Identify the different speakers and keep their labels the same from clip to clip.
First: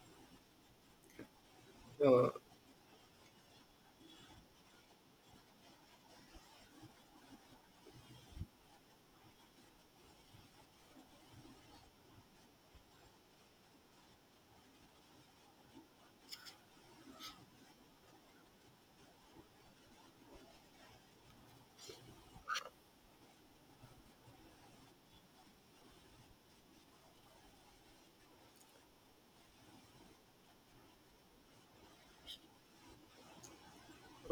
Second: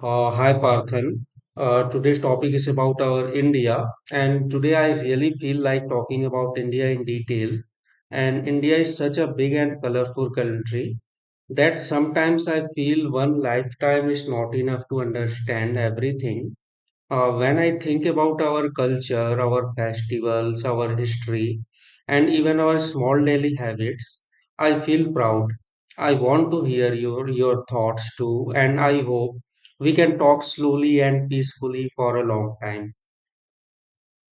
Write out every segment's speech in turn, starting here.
Speaker 1: Hi Parthan. Today's
Speaker 2: Uh,
Speaker 1: topic is about our India, and today I really feel like talking about India in detail. And India is such a big and colorful country that sometimes I feel one lifetime is not enough to understand everything. When I think about our culture, our festivals, our history, and even our small daily habits, I feel proud. I want to hear your thoughts too, and I hope we can talk slowly and peacefully for a long time.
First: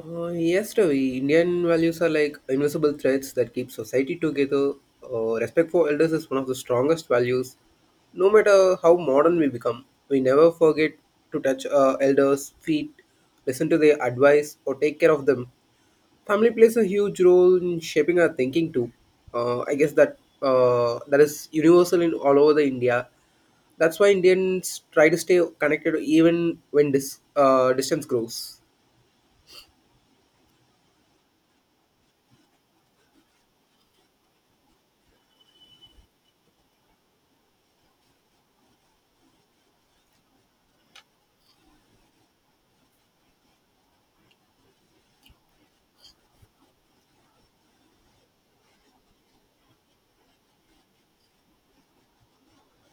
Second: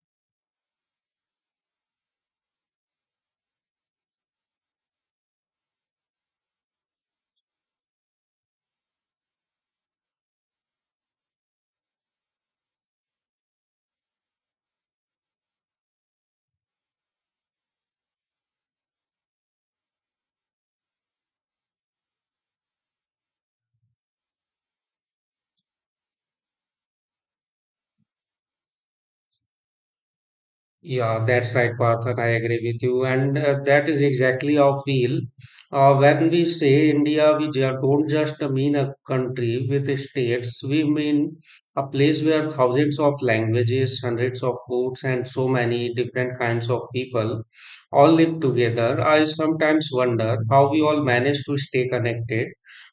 Speaker 2: yes, Ravi. Indian values are like invisible threads that keep society together. Respect for elders is one of the strongest values. No matter how modern we become, we never forget to touch elders' feet, listen to their advice, or take care of them. Family plays a huge role in shaping our thinking too. I guess that is universal in all over the India. That's why Indians try to stay connected even when distance grows.
Speaker 1: Yeah, that's right, Partha. I agree with you. And that is exactly how I feel. When we say India, don't just mean a country with the states. We mean a place where thousands of languages, hundreds of foods, and so many different kinds of people all live together. I sometimes wonder how we all manage to stay connected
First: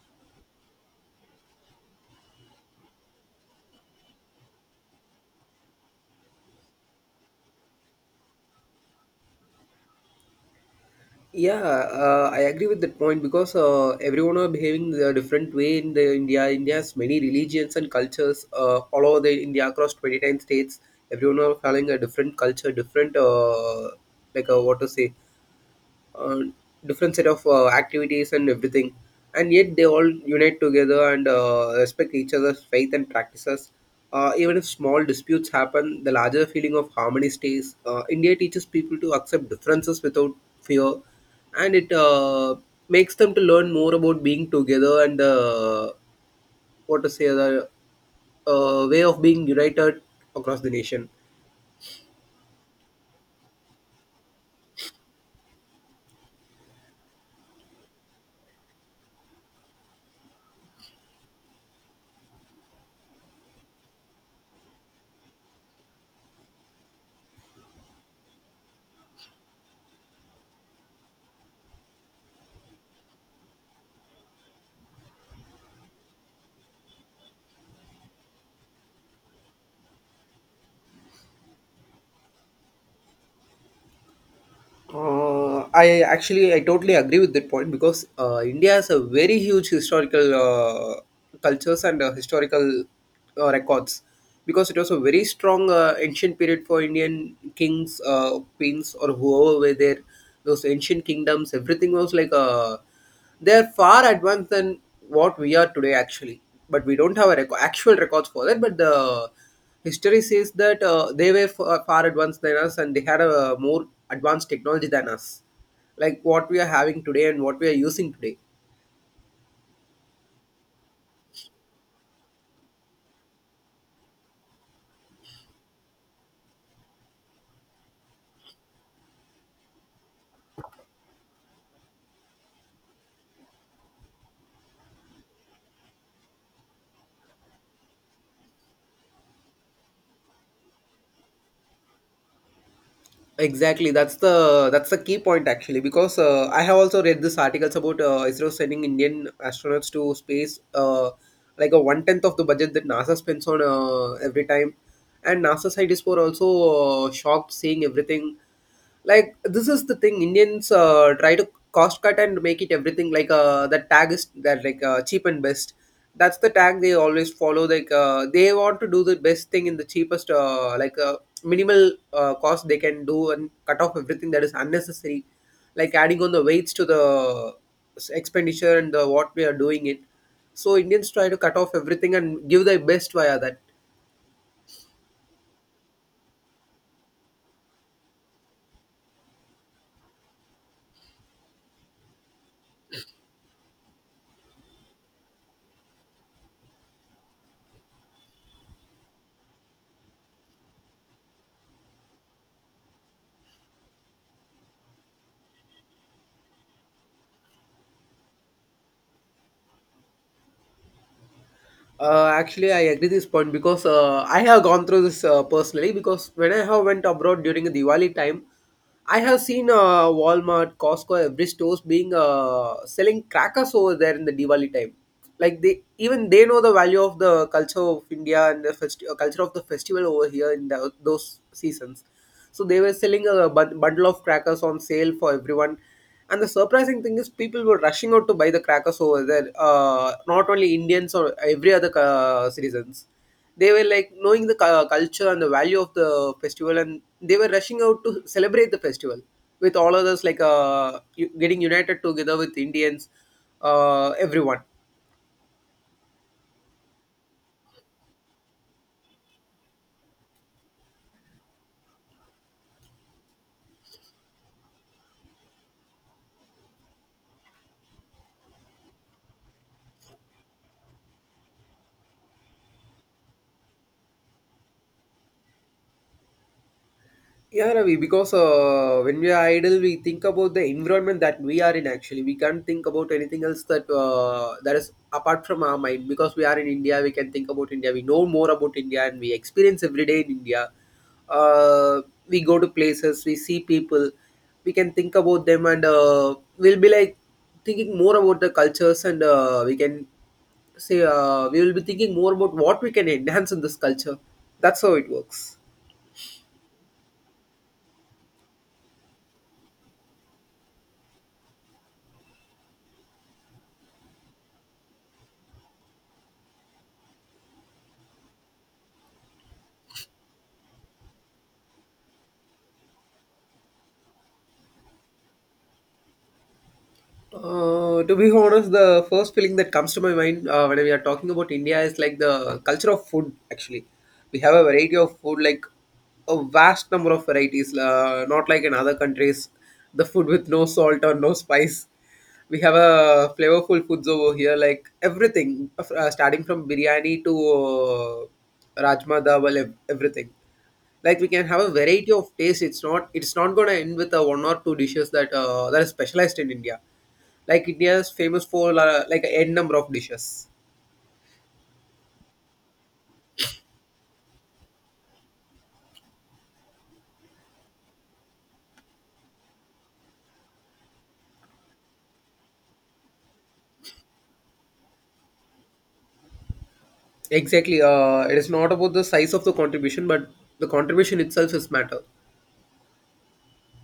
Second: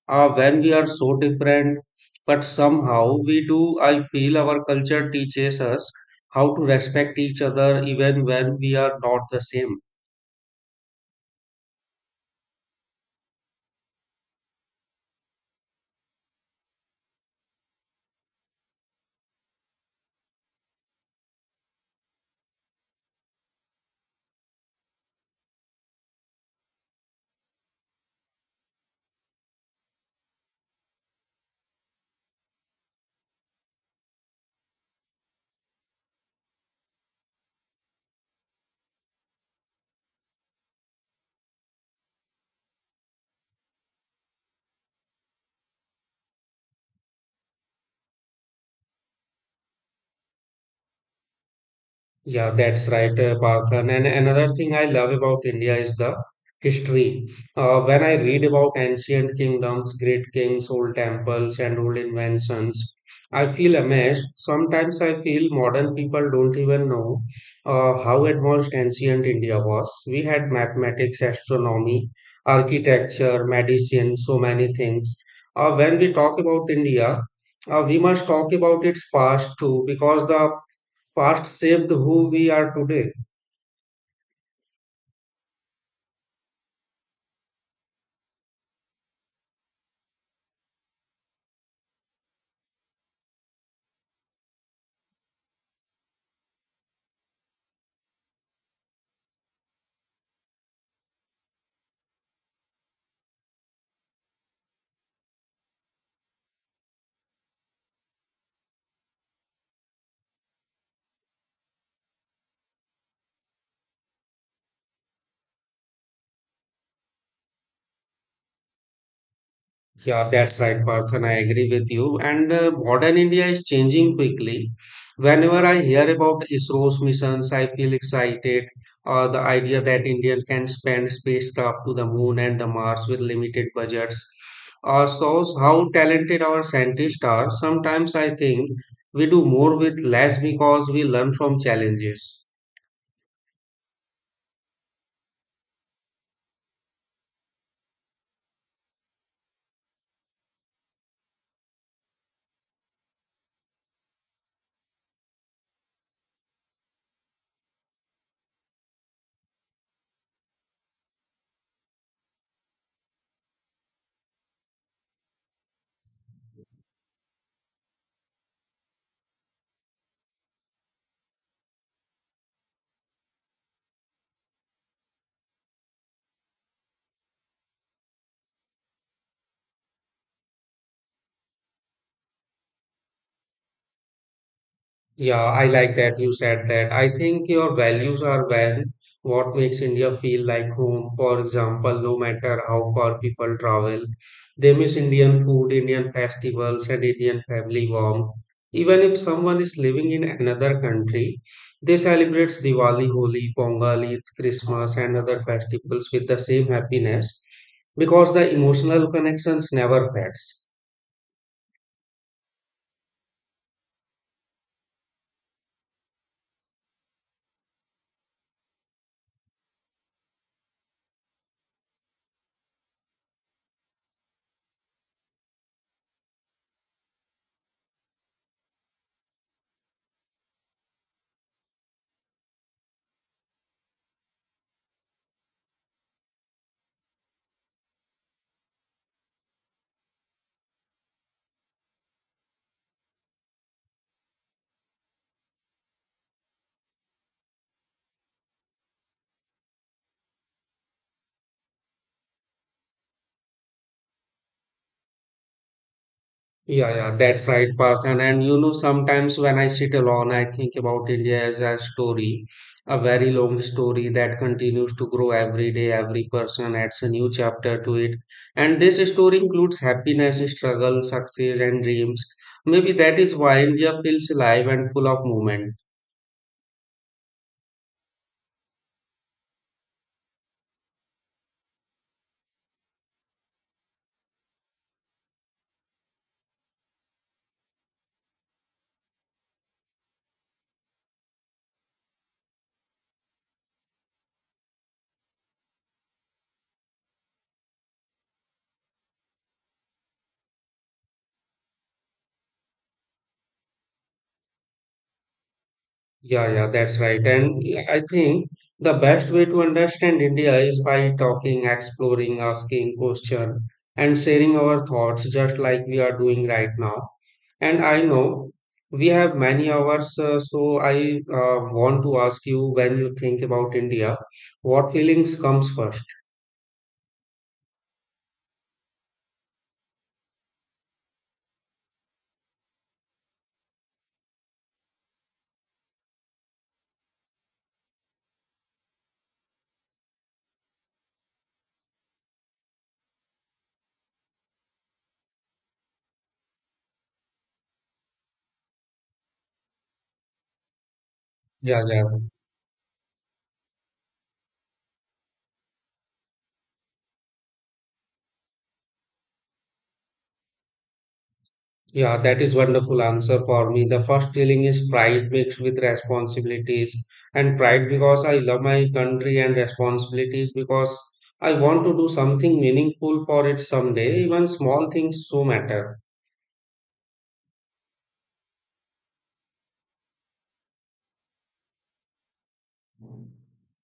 Speaker 1: when we are so different, but somehow we do. I feel our culture teaches us how to respect each other even when we are not the same.
Speaker 2: Yeah, I agree with that point because everyone are behaving in a different way in the India. India has many religions and cultures all over the India across 29 states. Everyone are following a different culture, different, what to say uh, different set of activities and everything, and yet they all unite together and respect each other's faith and practices. Even if small disputes happen, the larger feeling of harmony stays. India teaches people to accept differences without fear, and it makes them to learn more about being together and, what to say, the way of being united across the nation.
Speaker 1: Yeah, that's right, Partha. And another thing I love about India is the history. When I read about ancient kingdoms, great kings, old temples, and old inventions, I feel amazed. Sometimes I feel modern people don't even know how advanced ancient India was. We had mathematics, astronomy, architecture, medicine, so many things. When we talk about India, we must talk about its past too, because the past shaped who we are today.
Speaker 2: I totally agree with that point because India has a very huge historical cultures and historical records, because it was a very strong ancient period for Indian kings, queens, or whoever were there. Those ancient kingdoms, everything was like a, they're far advanced than what we are today, actually. But we don't have a actual records for that. But the history says that they were far, far advanced than us, and they had a more advanced technology than us, like what we are having today and what we are using today.
Speaker 1: Yeah, that's right, Parth, and I agree with you. And modern India is changing quickly. Whenever I hear about ISRO's missions, I feel excited. The idea that India can send spacecraft to the moon and the Mars with limited budgets shows how talented our scientists are. Sometimes I think we do more with less because we learn from challenges.
Speaker 2: Exactly, that's the key point actually, because I have also read this articles about ISRO sending Indian astronauts to space, like a 1/10 of the budget that NASA spends on, every time, and NASA side is for also shocked seeing everything. Like, this is the thing Indians try to cost cut and make it everything like, that tag is that, like, cheap and best. That's the tag they always follow, like, they want to do the best thing in the cheapest, minimal cost they can do, and cut off everything that is unnecessary, like adding on the weights to the expenditure and the what we are doing it. So Indians try to cut off everything and give their best via that.
Speaker 1: Yeah, I like that you said that. I think your values are well what makes India feel like home. For example, no matter how far people travel, they miss Indian food, Indian festivals, and Indian family warmth. Even if someone is living in another country, they celebrate Diwali, Holi, Pongal, Eid, Christmas, and other festivals with the same happiness because the emotional connections never fades.
Speaker 2: Actually, I agree this point because I have gone through this personally. Because when I have went abroad during Diwali time, I have seen Walmart, Costco, every stores being selling crackers over there in the Diwali time. Like, they even they know the value of the culture of India and the culture of the festival over here in the, those seasons. So they were selling a bundle of crackers on sale for everyone, and the surprising thing is, people were rushing out to buy the crackers over there. Not only Indians or every other citizens, they were like knowing the culture and the value of the festival, and they were rushing out to celebrate the festival with all others, like, getting united together with Indians, everyone.
Speaker 1: Yeah, yeah, that's right, Parth. And you know, sometimes when I sit alone, I think about India as a story, a very long story that continues to grow every day. Every person adds a new chapter to it. And this story includes happiness, struggle, success, and dreams. Maybe that is why India feels alive and full of movement.
Speaker 2: Yeah, Ravi, because when we are idle, we think about the environment that we are in. Actually, we can't think about anything else that that is apart from our mind. Because we are in India, we can think about India. We know more about India, and we experience every day in India. Uh, we go to places, we see people, we can think about them, and we'll be like thinking more about the cultures, and we can say, we will be thinking more about what we can enhance in this culture. That's how it works.
Speaker 1: Yeah, yeah, that's right. And I think the best way to understand India is by talking, exploring, asking questions, and sharing our thoughts, just like we are doing right now. And I know we have many hours, so I want to ask you when you think about India, what feelings comes first?
Speaker 2: To be honest, the first feeling that comes to my mind when we are talking about India is like the culture of food. Actually, we have a variety of food, like a vast number of varieties. Not like in other countries, the food with no salt or no spice. We have a flavorful foods over here, like everything, starting from biryani to rajma dawal, everything. Like, we can have a
Speaker 1: Yeah, yeah.
Speaker 2: variety of taste. It's not going to end with a one or two dishes that that is specialized in India. Like India is famous for like a n number of dishes.
Speaker 1: Yeah, that is wonderful answer for me. The first feeling is pride mixed with responsibilities, and pride because I love my country and responsibilities because I want to do something meaningful for it someday. Even small things so matter.
Speaker 2: Exactly. It is not about the size of the contribution, but the contribution itself is matter.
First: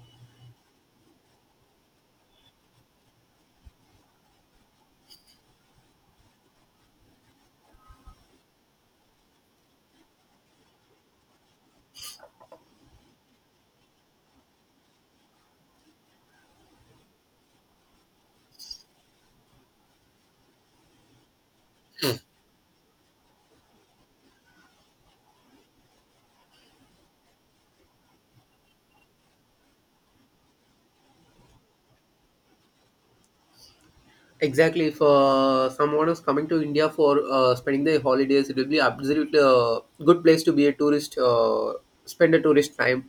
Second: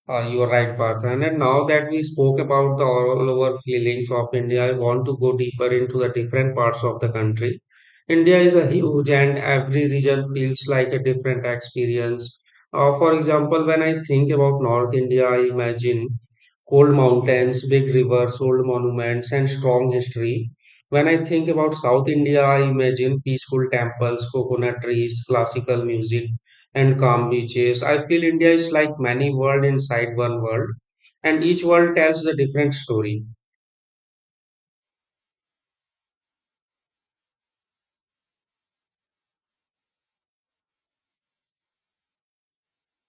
Speaker 1: You are right, Partha. And now that we spoke about the all over feelings of India, I want to go deeper into the different parts of the country. India is a huge, and every region feels like a different experience. For example, when I think about North India, I imagine cold mountains, big rivers, old monuments, and strong history. When I think about South India, I imagine peaceful temples, coconut trees, classical music and calm beaches. I feel India is like many world inside one world, and each world tells a different story.
Speaker 2: Exactly. If someone is coming to India for spending their holidays, it will be absolutely a good place to be a tourist, spend a tourist time,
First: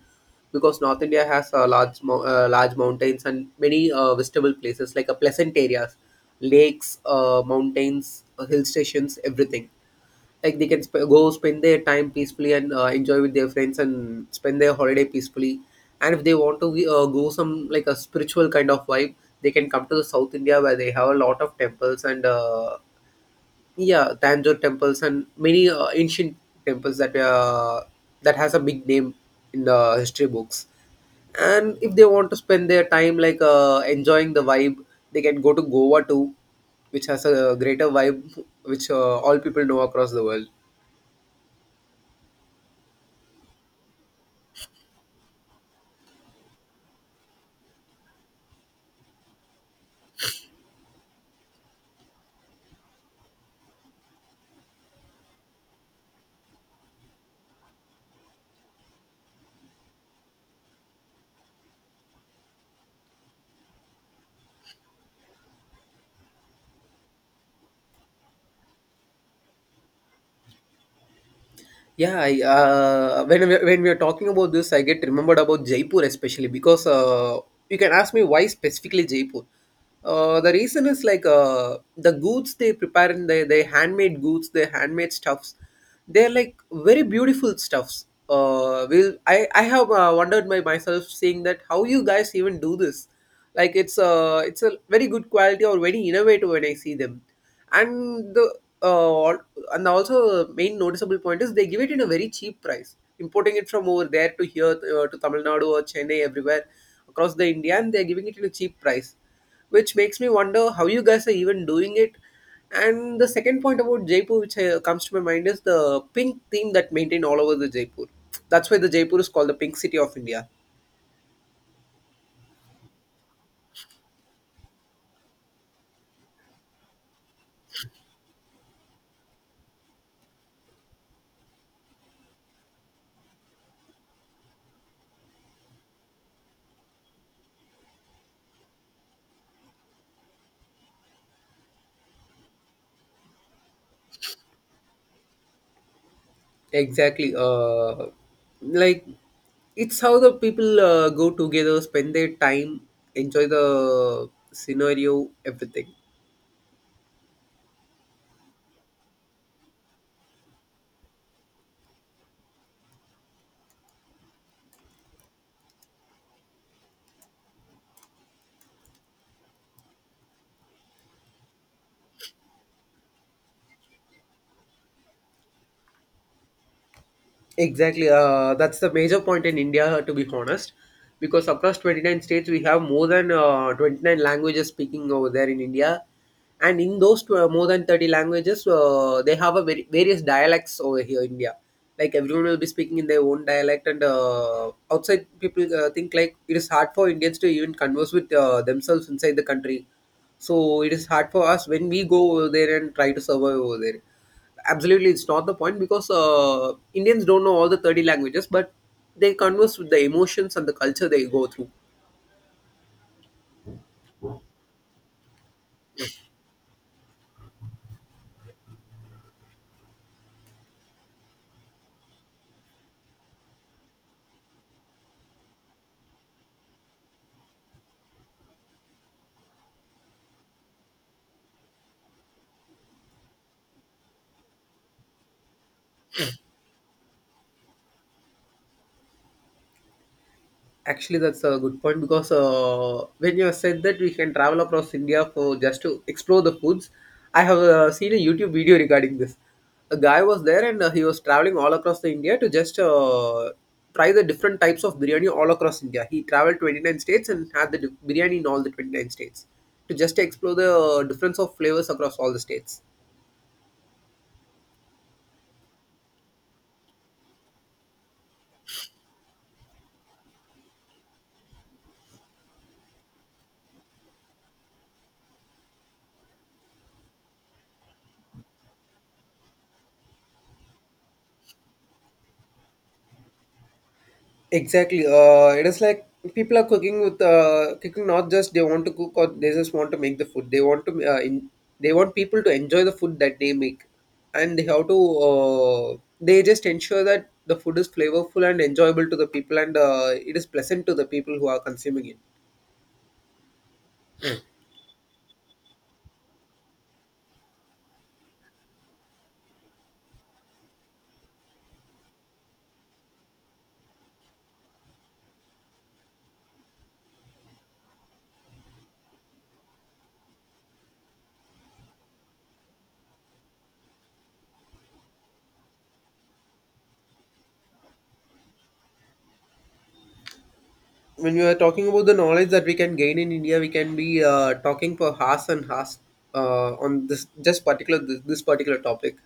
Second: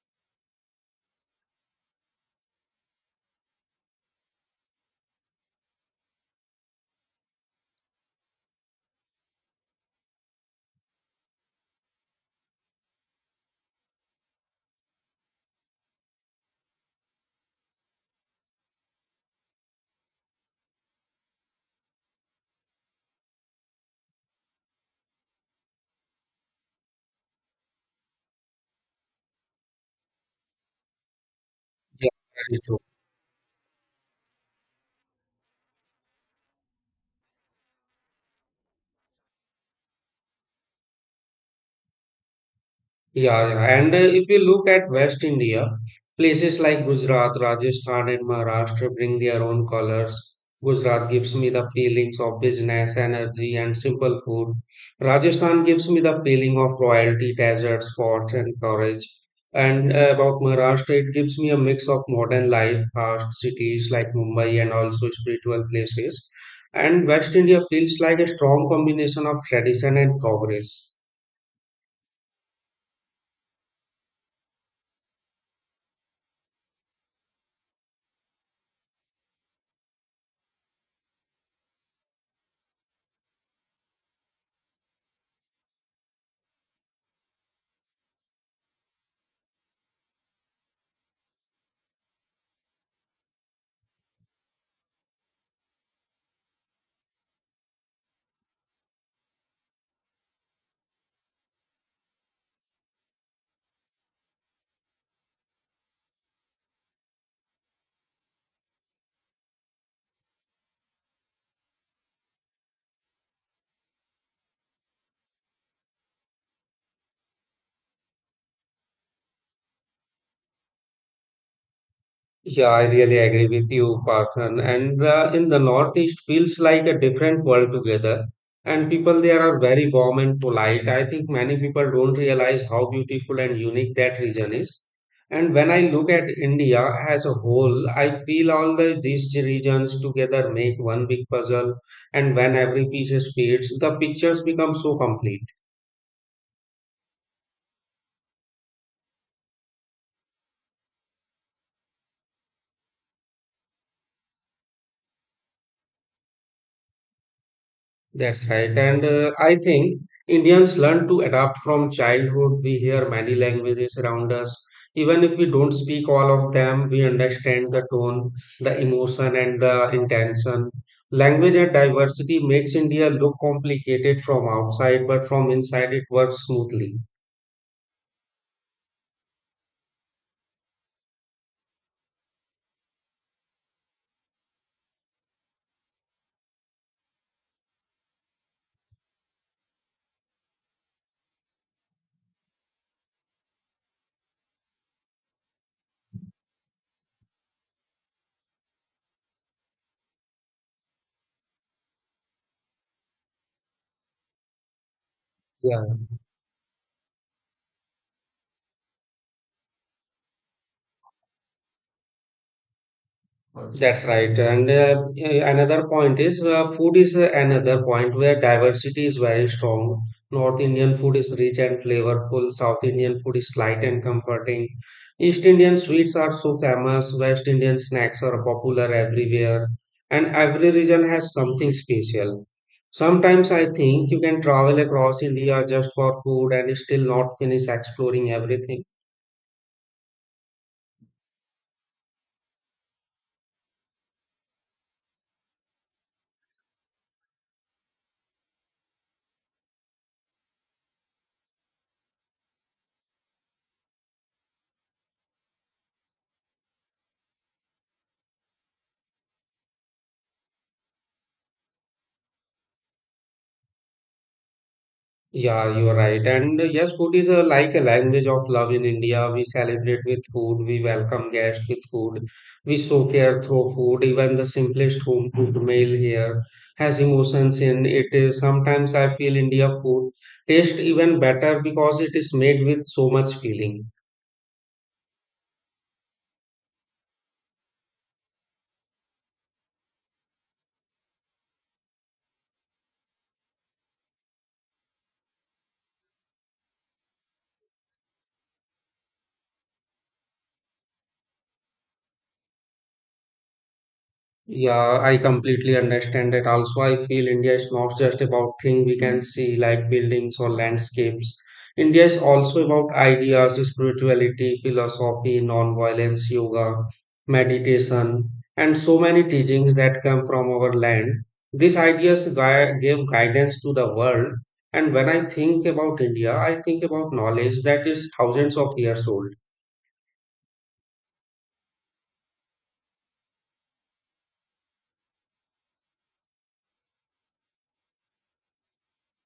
Speaker 2: because North India has large mountains and many visitable places, like a pleasant areas, lakes, mountains, hill stations, everything. Like, they can go spend their time peacefully and enjoy with their friends and spend their holiday peacefully. And if they want to go some like a spiritual kind of vibe, they can come to the South India where they have a lot of temples and, yeah, Tanjore temples and many ancient temples that that has a big name in the history books. And if they
Speaker 1: Yeah,
Speaker 2: want to
Speaker 1: very
Speaker 2: spend
Speaker 1: true.
Speaker 2: their time like enjoying the vibe, they can go to Goa too, which has a greater vibe which all people know across the world.
Speaker 1: Yeah, yeah. And if you look at West India, places like Gujarat, Rajasthan, and Maharashtra bring their own colors. Gujarat gives me the feelings of business, energy, and simple food. Rajasthan gives me the feeling of royalty, deserts, forts, and courage. And about Maharashtra, it gives me a mix of modern life, fast cities like Mumbai, and also spiritual places. And West India feels like a strong combination of tradition and progress.
Speaker 2: When we are talking about this, I get remembered about Jaipur especially, because you can ask me why specifically Jaipur. The reason is like, the goods they prepare in their handmade goods, their handmade stuffs, they're like very beautiful stuffs. I have wondered by myself seeing that, how you guys even do this. Like it's a very good quality or very innovative when I see them. And the, uh, al- and also main noticeable point is, they give it in a very cheap price, importing it from over there to here, to Tamil Nadu or Chennai, everywhere across the India, and they're giving it in a cheap price, which makes me wonder how you guys are even doing it. And the second point about Jaipur which comes to my mind is the pink theme that maintained all over the Jaipur. That's why the Jaipur is called the pink city of India.
Speaker 1: Yeah, I really agree with you, Parthan. And in the Northeast feels like a different world together. And people there are very warm and polite. I think many people don't realize how beautiful and unique that region is. And when I look at India as a whole, I feel all these regions together make one big puzzle. And when every piece fits, the pictures become so complete.
Speaker 2: Exactly. Like, it's how the people go together, spend their time, enjoy the scenario, everything.
Speaker 1: That's right. And I think Indians learn to adapt from childhood. We hear many languages around us. Even if we don't speak all of them, we understand the tone, the emotion, and the intention. Language and diversity makes India look complicated from outside, but from inside it works smoothly.
Speaker 2: Exactly. That's the major point in India, to be honest, because across 29 states, we have more than 29 languages speaking over there in India. And in those more than 30 languages, they have a very, various dialects over here in India. Like, everyone will be speaking in their own dialect, and outside people think like it is hard for Indians to even converse with themselves inside the country. So it is hard for us when we go over there and try to survive over there. Absolutely, it's not the point,
Speaker 1: Yeah.
Speaker 2: because Indians don't know all the 30 languages, but they converse with the emotions and the culture they go through.
Speaker 1: That's right. And another point is food is another point where diversity is very strong. North Indian food is rich and flavorful, South Indian food is light and comforting. East Indian sweets are so famous, West Indian snacks are popular everywhere, and every region has something special. Sometimes I think you can travel across India just for food and still not finish exploring everything.
Speaker 2: Actually, that's a good point, because when you have said that we can travel across India for just to explore the foods, I have seen a YouTube video regarding this. A guy was there and he was traveling all across the India to just try the different types of biryani all across India. He traveled 29 states and had the biryani in all the 29 states, to just explore the difference of flavors across all the states.
Speaker 1: Yeah, you are right. And yes, food is like a language of love in India. We celebrate with food, we welcome guests with food, we show care through food. Even the simplest home cooked meal here has emotions in it. Sometimes I feel India food tastes even better because it is made with so much feeling.
Speaker 2: Exactly. It is like, people are cooking with, cooking not just they want to cook or they just want to make the food. They want to they want people to enjoy the food that they make, and they have to they just ensure that the food is flavorful and enjoyable to the people, and it is pleasant to the people who are consuming it.
Speaker 1: Yeah, I completely understand that. Also, I feel India is not just about things we can see like buildings or landscapes. India is also about ideas, spirituality, philosophy, non-violence, yoga, meditation, and so many teachings that come from our land. These gave guidance to the world. And when I think about India, I think about knowledge that is thousands of years old.
Speaker 2: When you are talking about the knowledge that we can gain in India, we can be talking for hours and hours on this just particular this particular topic,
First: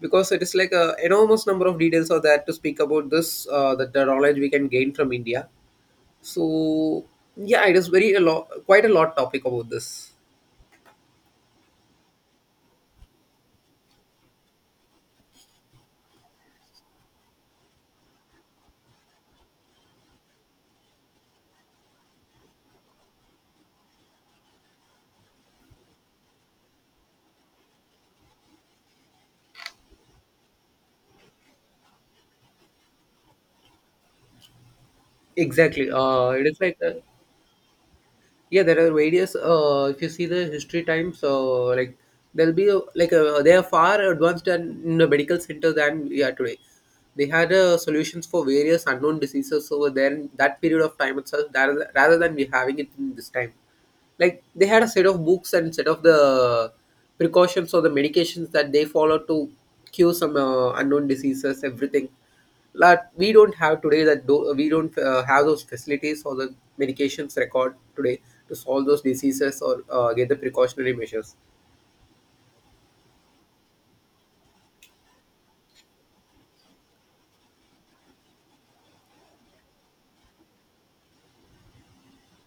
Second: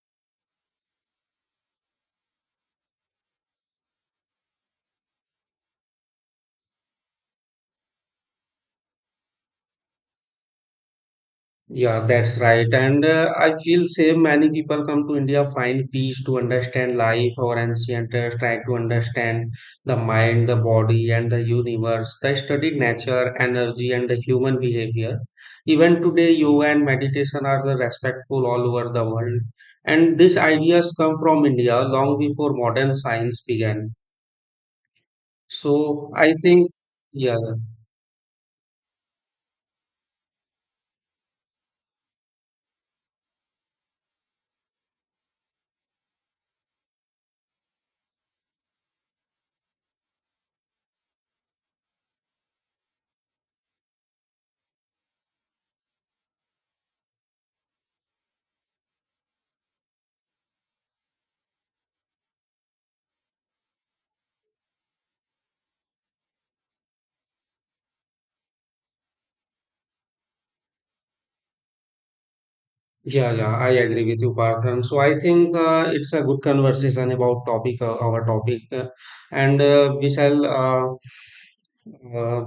Speaker 2: because it is like a enormous number of details are there to speak about this, that the knowledge we can gain from India. So yeah, it is very a lot, quite a lot topic about this.
Speaker 1: Yeah, that's right. And I feel same. Many people come to India, find peace to understand life or ancient, try to understand the mind, the body, and the universe. They study nature, energy, and the human behavior. Even today, yoga and meditation are the respectful all over the world. And these ideas come from India long before modern science began.
Speaker 2: Exactly.
Speaker 1: So
Speaker 2: Uh,
Speaker 1: I
Speaker 2: it is
Speaker 1: think,
Speaker 2: like uh,
Speaker 1: yeah.
Speaker 2: yeah there are various, if you see the history times, like there'll be, they are far advanced than in the medical center than we are today. They had solutions for various unknown diseases over there in that period of time itself, that, rather than we having it in this time. Like, they had a set of books and set of the precautions or the medications that they follow to cure some unknown diseases, everything. That we don't have today. That do, we don't have those facilities or the medications record today to solve those diseases or get the precautionary measures.
Speaker 1: Yeah, yeah, I agree with you, Parth. So I think it's a good conversation about topic our topic, and we shall uh,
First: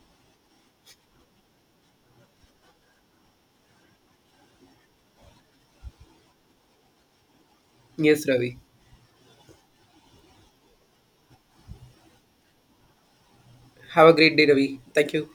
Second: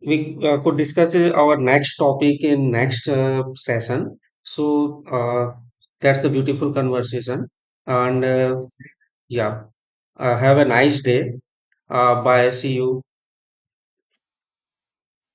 Speaker 1: we could discuss our next topic in next session. So that's the beautiful conversation, and
Speaker 2: Yes, Ravi.
Speaker 1: yeah, have a nice day. Bye. See you.
Speaker 2: Have a great day, Ravi. Thank you.